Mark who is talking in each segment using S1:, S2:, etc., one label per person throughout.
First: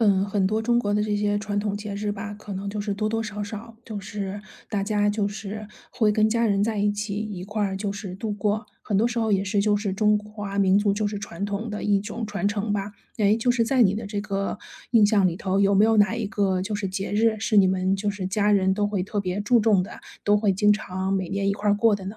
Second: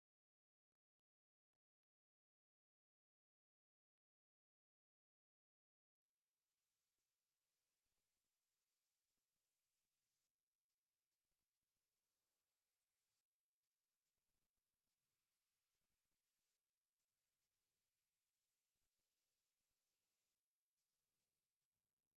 S1: 嗯，很多中国的这些传统节日吧，可能多多少少,大家会跟家人在一起一块儿度过，很多时候也是中华民族传统的一种传承吧。哎，在你的这个印象里头，有没有哪一个节日是你们家人都会特别注重的，都会经常每年一块儿过的呢？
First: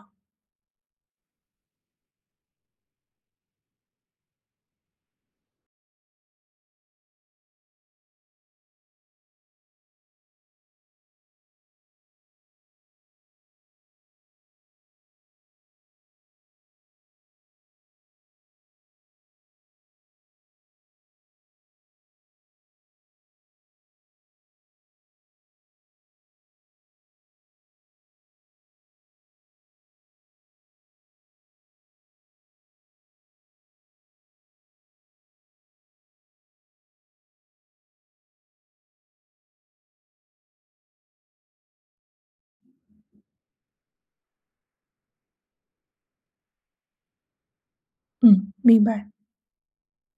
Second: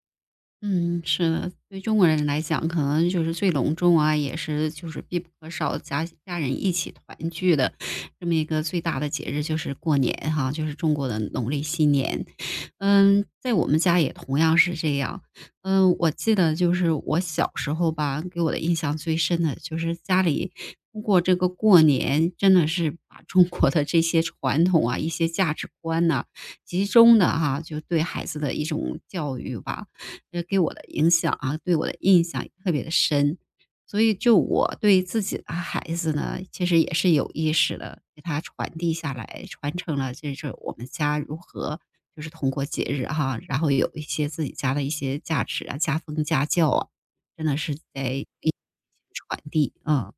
S2: 嗯，是的，对中国人来讲，可能就是最隆重啊，也是就是必不可少，家家人一起团聚的这么一个最大的节日就是过年哈，就是中国的农历新年。在我们家也同样是这样。我记得就是我小时候吧，给我的印象最深的就是家里通过这个过年，真的是把中国的这些传统啊、一些价值观呐、集中的哈、就对孩子的一种教育吧。给我的影响啊，对我的印象也特别的深。所以就我对自己的孩子呢，其实也是有意识的，给他传递下来，传承了这是我们家如何就是通过节日哈，然后有一些自己家的一些价值啊、家风家教啊，真的是在一
S1: 嗯，明白。
S2: 传递，啊。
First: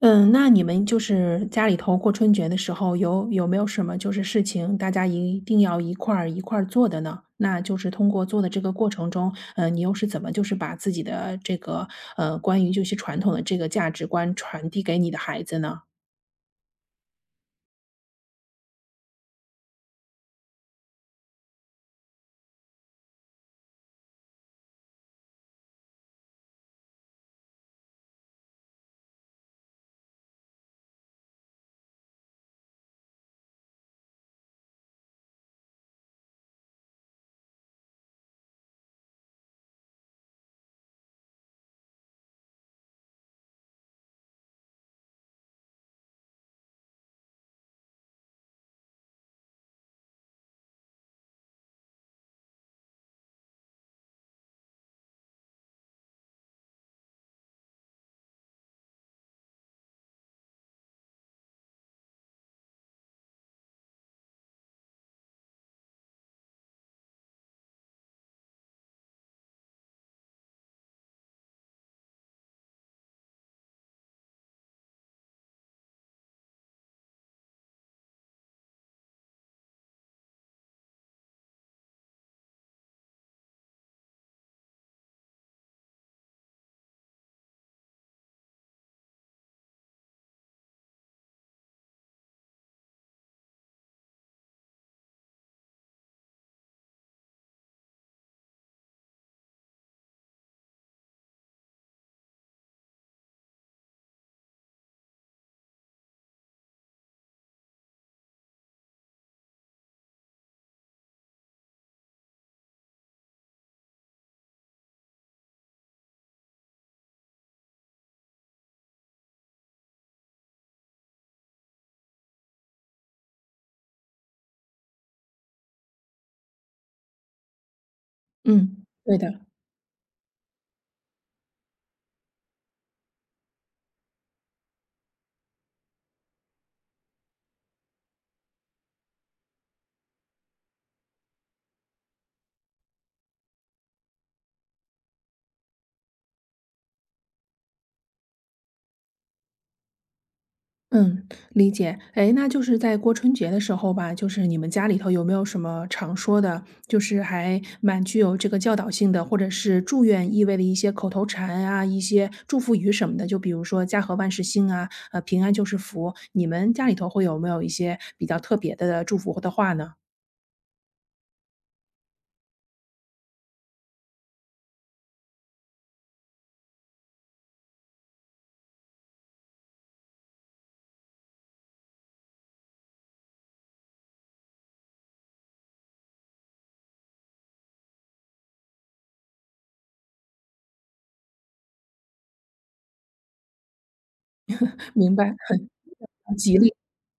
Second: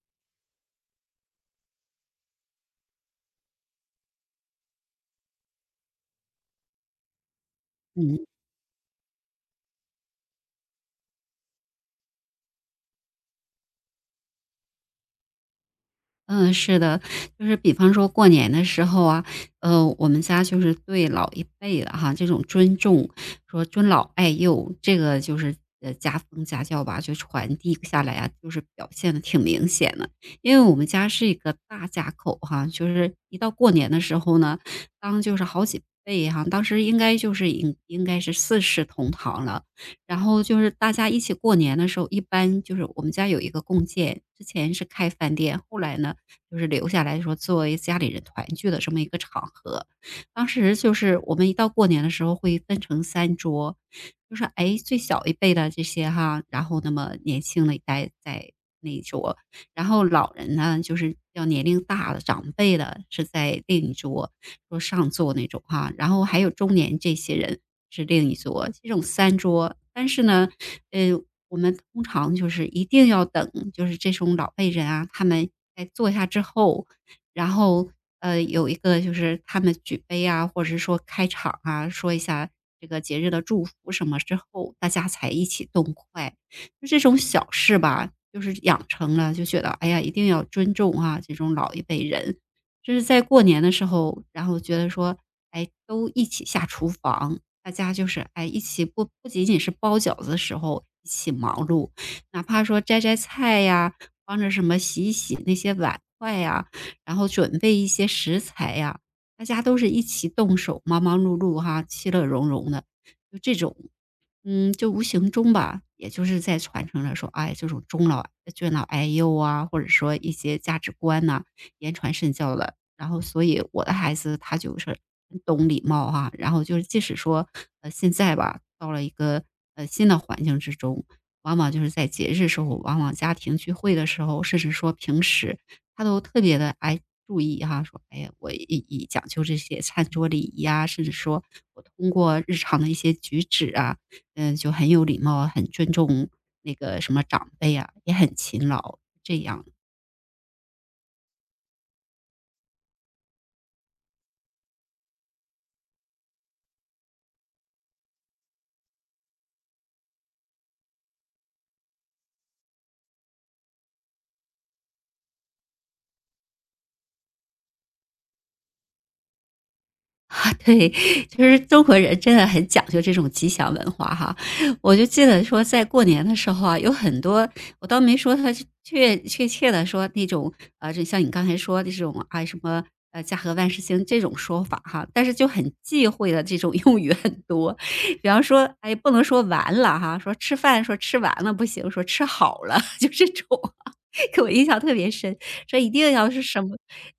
S1: 嗯，那你们家里头过春节的时候，有没有什么事情，大家一定要一块儿做的呢？那通过
S2: 嗯。
S1: 做的这个过程中，你又是怎么把自己的这个关于传统的这个价值观传递给你的孩子呢？
S2: 嗯，是的，就是比方说过年的时候啊，我们家就是对老一辈的哈这种尊重，说尊老爱幼，这个就是家风家教吧，就传递下来啊，就是表现的挺明显的。因为我们家是一个大家口哈，就是一到过年的时候呢，当就是好几辈哈，当时应该就是应该是四世同堂了。然后就是大家一起过年的时候，一般就是我们家有一个共建，之前是开饭店，后来呢。就是留下来说作为家里人团聚的这么一个场合。当时就是我们一到过年的时候会分成三桌，就是，哎，最小一辈的这些哈，然后那么年轻的一代在那一桌，然后老人呢，就是要年龄大的长辈的，是在另一桌，桌上坐那种哈。然后还有中年这些人是另一桌，这种三桌。但是呢，呃，我们通常就是一定要等，就是这种老辈人啊，他们在坐下之后，然后有一个就是他们举杯啊，或者是说开场啊，说一下这个节日的祝福什么之后，大家才一起动筷。就这种小事吧，就是养成了，就觉得哎呀，一定要尊重啊，这种老一辈人。就是在过年的时候，然后觉得说，哎，都一起下厨房，大家就是哎一起不仅仅是包饺子的时候一起忙碌，哪怕说摘摘菜呀，帮着什么洗一洗那些碗筷呀，然后准备一些食材呀，大家都是一起动手，忙忙碌碌哈，其乐融融的，就这种就无形中吧，也就是在传承着说，哎，这种尊老爱幼啊，或者说一些价值观呐、言传身教的。然后，所以我的孩子他就是很懂礼貌哈、然后就是，即使说现在吧，
S1: 嗯，
S2: 到了一
S1: 对
S2: 个
S1: 的。
S2: 新的环境之中，往往就是在节日时候，往往家庭聚会的时候，甚至说平时，他都特别的爱注意哈、说哎呀，我以讲究这些餐桌礼仪啊，甚至说我通过日常的一些举止啊。就很有礼貌啊很尊重那个什么长辈啊，也很勤劳，这样。
S1: 嗯，理解。哎，那在过春节的时候吧，你们家里头有没有什么常说的，还蛮具有这个教导性的，或者是祝愿意味的一些口头禅啊，一些祝福语什么的？就比如说"家和万事兴"啊，呃，"平安就是福"。你们家里头会有没有一些比较特别的祝福的话呢？
S2: 对，就是中国人真的很讲究这种吉祥文化哈。我就记得说，在过年的时候啊，有很多我倒没说他确切的说那种就像你刚才说的这种啊什么。家和万事兴这种说法哈，但是就很忌讳的这种用语很多，比方说，哎，不能说完了哈，说吃饭说吃完了不行，说吃好了，就这种啊，给我印象特别
S1: 明白，
S2: 深，
S1: 很
S2: 说一定要是
S1: 吉
S2: 什么
S1: 利。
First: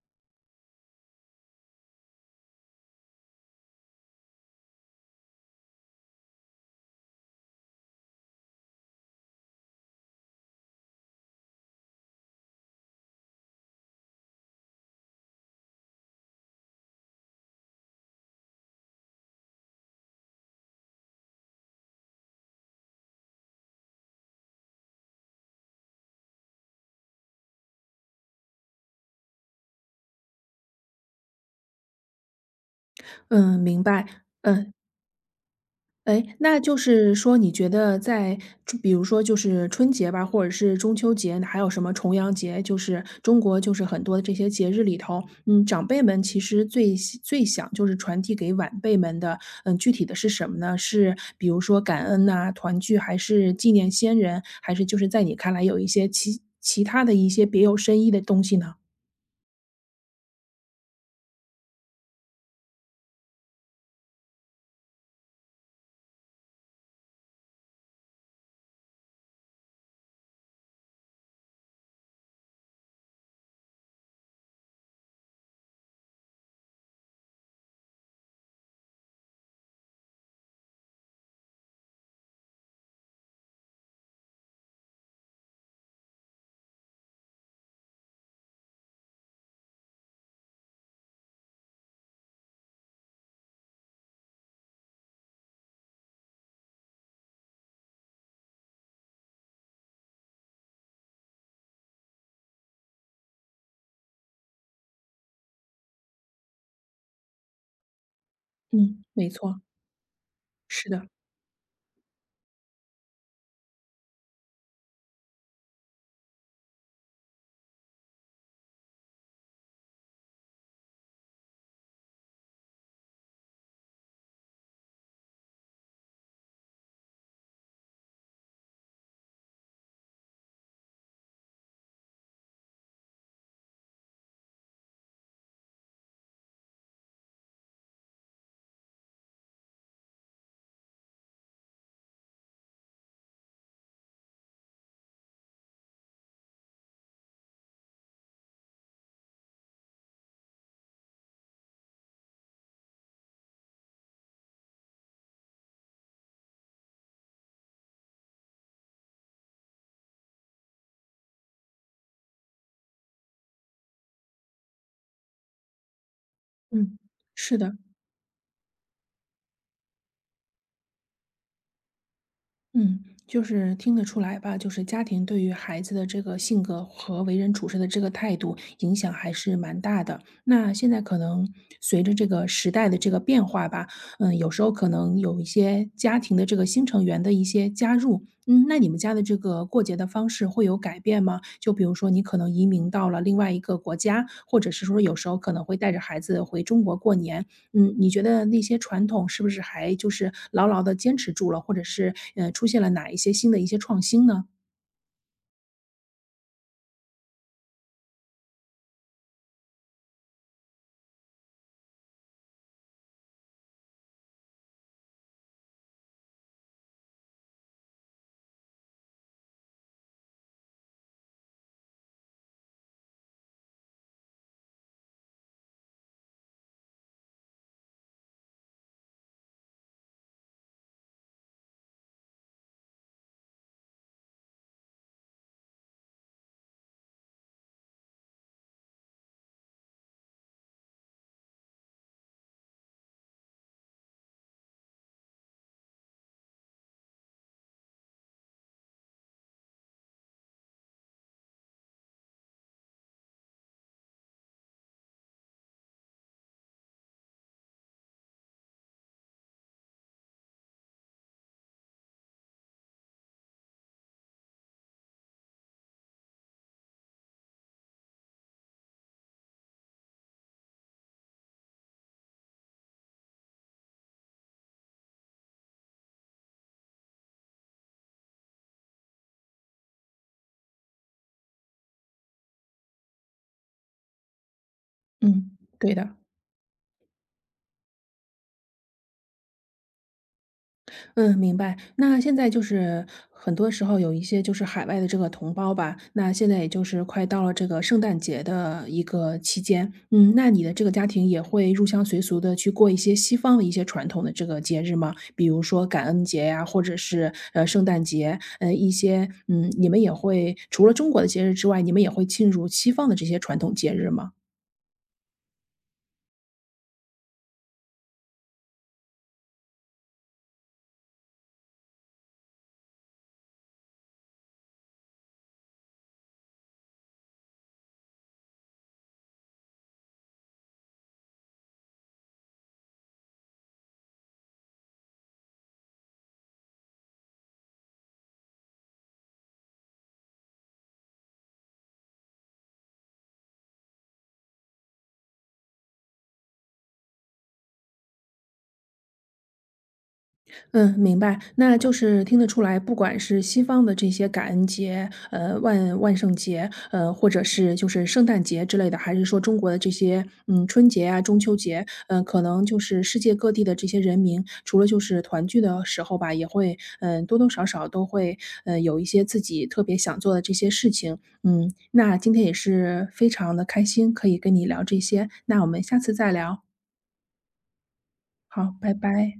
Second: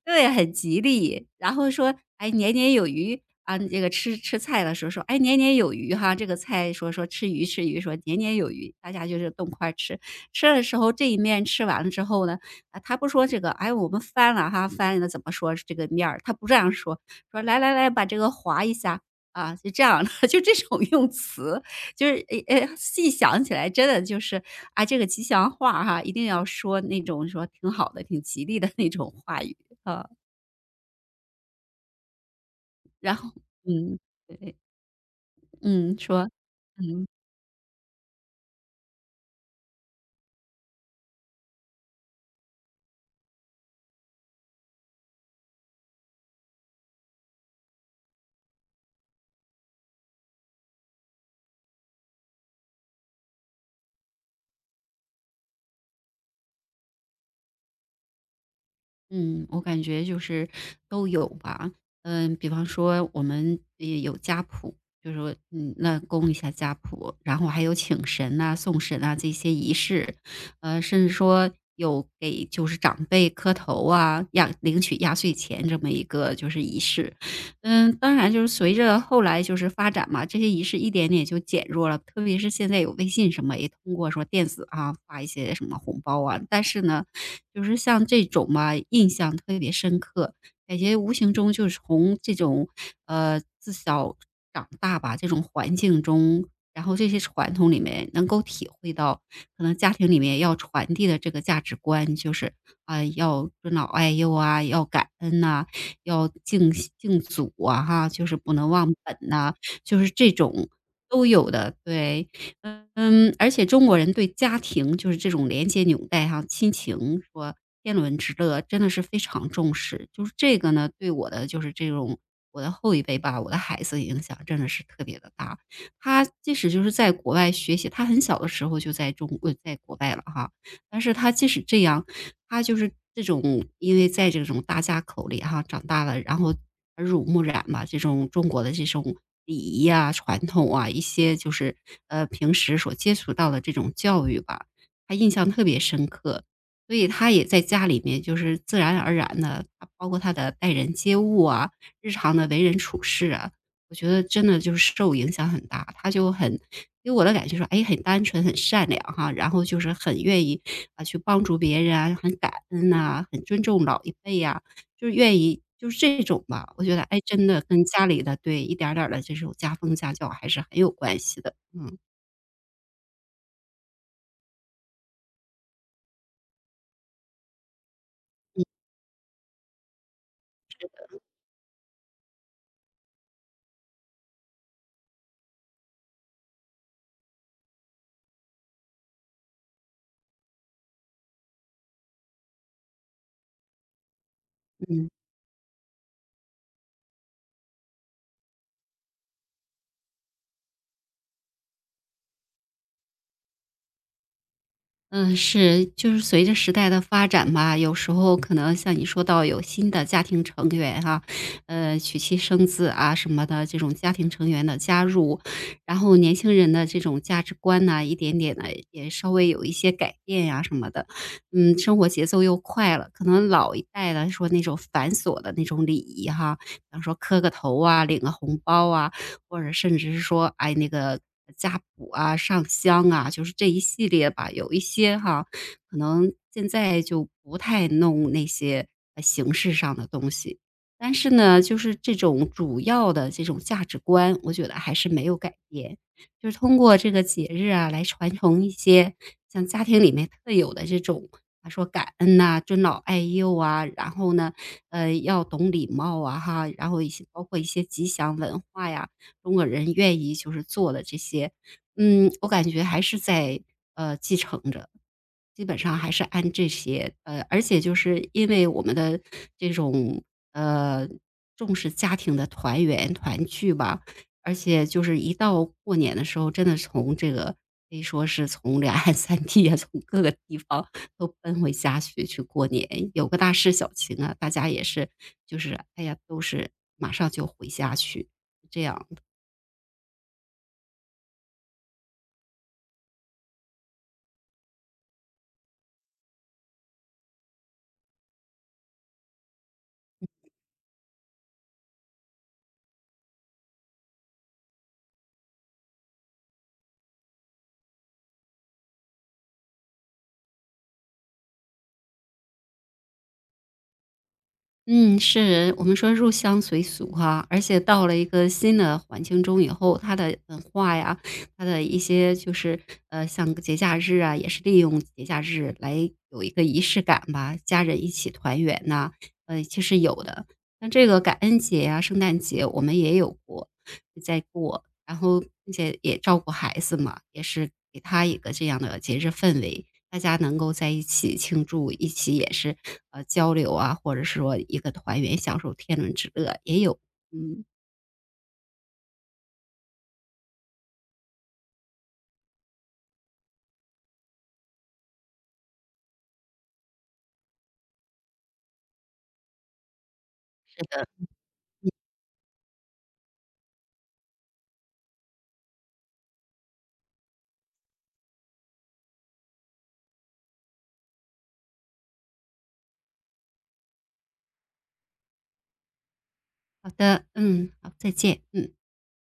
S2: 对，很吉利。然后说，哎，年年有余啊，这个吃吃菜的时候说，哎，年年有余哈，这个菜说说吃鱼吃鱼，说年年有余，大家就是动筷儿吃。吃的时候这一面吃完了之后呢，啊，他不说这个，哎，我们翻了哈，翻了怎么说这个面儿，他不这样说，说来来来，把这个划一下。啊，就这样的，就这种用词，就是诶诶，细想起来，真的就是啊，这个吉祥话哈，一定要说那种说挺好的、挺吉利的那种话语。呃，然后
S1: 嗯，明
S2: 嗯，
S1: 白。
S2: 对，
S1: 嗯，
S2: 嗯，
S1: 哎，
S2: 说，
S1: 那
S2: 嗯。
S1: 说你觉得在就比如说春节吧，或者是中秋节，还有什么重阳节，中国很多的这些节日里头，嗯，长辈们其实最想传递给晚辈们的，嗯，具体的是什么呢？是比如说感恩呐、团聚，还是纪念先人，还是在你看来有一些其他的一些别有深意的东西呢？
S2: 嗯，我感觉就是都有吧。比方说我们也有家谱，就是说那供一下家谱，然后还有请神呐、送神啊这些仪式，甚至说有给就是长辈磕头啊、领取压岁钱这么一个就是仪式。当然就是随着后来就是发展嘛，这些仪式一点点就减弱了，特别是现在有微信什么，也通过说电子啊发一些什么红包啊，但是呢。就是像这种嘛，印象特别深刻，感觉无形中就是从这种，自小长大吧，这种环境中，然后这些传统里面能够体会到，可能家庭里面要传递的这个价值观，就是，啊，要尊老爱幼啊，要感恩呐，要敬祖啊哈，就是不能忘
S1: 嗯，
S2: 本
S1: 没
S2: 呐，
S1: 错，
S2: 就是这种
S1: 是的，
S2: 都有的，对。而且中国人对家庭就是这种连接纽带哈、亲情说天伦之乐真的是非常重视。就是这个呢，对我的就是这种我的后一辈吧，我的孩子影响真的是特别的大。他即使就是在国外学习，他很小的时候就在国外了哈，但是他即使这样，他就是这种因为在这种大家口里哈长大了，然后耳濡目染吧，这种中国的这种礼仪啊、传统啊，一些就是平时所接触到的这种教育吧，他印象特别深刻。所以他也在家里面，就是自然而然的，包括他的待人接物啊，日常的为人处事啊，我觉得真的就是受影响很大，他就很给我的感觉说，哎，很单纯、很善良哈，然后就是很愿意啊去帮助别人啊，很感恩呐、很尊重老一辈呀、就是愿意就是这种吧。我觉
S1: 嗯，
S2: 得，哎，真
S1: 是
S2: 的
S1: 的。
S2: 跟家里的对一点儿点儿的这种家风家教还是很有关系的。嗯
S1: 嗯，听得出来吧，家庭对于孩子的这个性格和为人处事的这个态度影响还是蛮大的。那现在可能随着这个时代的这个变化吧，嗯，有时候可能有一些家庭的这个新成员的一些加入，嗯，那你们家的这个过节的方式会有改变吗？就比如说你可能移民到了另外一个国家，或者是说
S2: 嗯。
S1: 有时候可能会带着孩子回中国过年，嗯，你觉得那些传统是不是还牢牢的坚持住了，或者是，出现了哪一些新的一些创新呢？
S2: 嗯，是，就是随着时代的发展吧，有时候可能像你说到有新的家庭成员哈、娶妻生子啊什么的，这种家庭成员的加入，然后年轻人的这种价值观呐、一点点的也稍微有一些改变呀、什么的，生活节奏又快了，可能老一代的说那种繁琐的那种礼仪哈，比方说磕个头啊，领个红包啊，或者甚至是说，哎，那个家谱啊、上香啊，就是这一系列吧。有一些哈，可能现在就不太弄那些形式上的东西，但是呢，就是这种主要的这种价值观，我觉得还是没有改变。就是通过这个节日啊，来传承一些像家庭里面特有的这种，啊，说感恩呐、尊老爱幼啊，然后呢，要懂礼貌啊，哈，然后一些包括一些吉祥文化呀，中国人愿意就是做的这些，我感觉还是在继承着，基本上还是按这些，而且就是因为我们的这种呃重视家庭的团圆团聚吧，而且就是一到过年的时候，真的从这个可以说是从两岸三地啊，从各个地方都奔回家去去过年，有个大事小情啊，大家也是
S1: 嗯，
S2: 就是
S1: 对
S2: 哎
S1: 的。
S2: 呀，都是马上就回家去，这样。
S1: 嗯，明白。那现在很多时候有一些海外的这个同胞吧，那现在也快到了这个圣诞节的一个期间，嗯，那你的这个家庭也会入乡随俗的去过一些西方的一些传统的这个节日吗？比如说感恩节呀，或者是圣诞节，呃一些嗯，你们也会除了中国的节日之外，你们也会进入西方的这些传统节日吗？
S2: 嗯，是，我们说入乡随俗哈，而且到了一个新的环境中以后，他的文化呀，他的一些就是像个节假日啊，也是利用节假日来有一个仪式感吧，家人一起团圆呐、其实有的。像这个感恩节呀、圣诞节，我们也有过，在过，然后并且也照顾孩子嘛，也是给他一个这样的节日氛围。大家能够在一起庆祝，一起也是，交流啊，或者是说一个团圆，享受天伦之乐也有。嗯，
S1: 嗯，明白。那听得出来，不管是西方的这些感恩节，呃，万圣节，呃，或者是圣诞节之类的，还是说中国的这些，嗯，
S2: 是
S1: 春
S2: 的。
S1: 节啊、中秋节，嗯、可能世界各地的这些人民，除了团聚的时候吧，也会，嗯、多多少少都会，呃，有一些自己特别想做的这些事情。嗯，那今天也是非常的开心，可以跟你聊这些。那我们下次再聊。
S2: 好的，嗯，好，再见，嗯。
S1: 好，拜拜。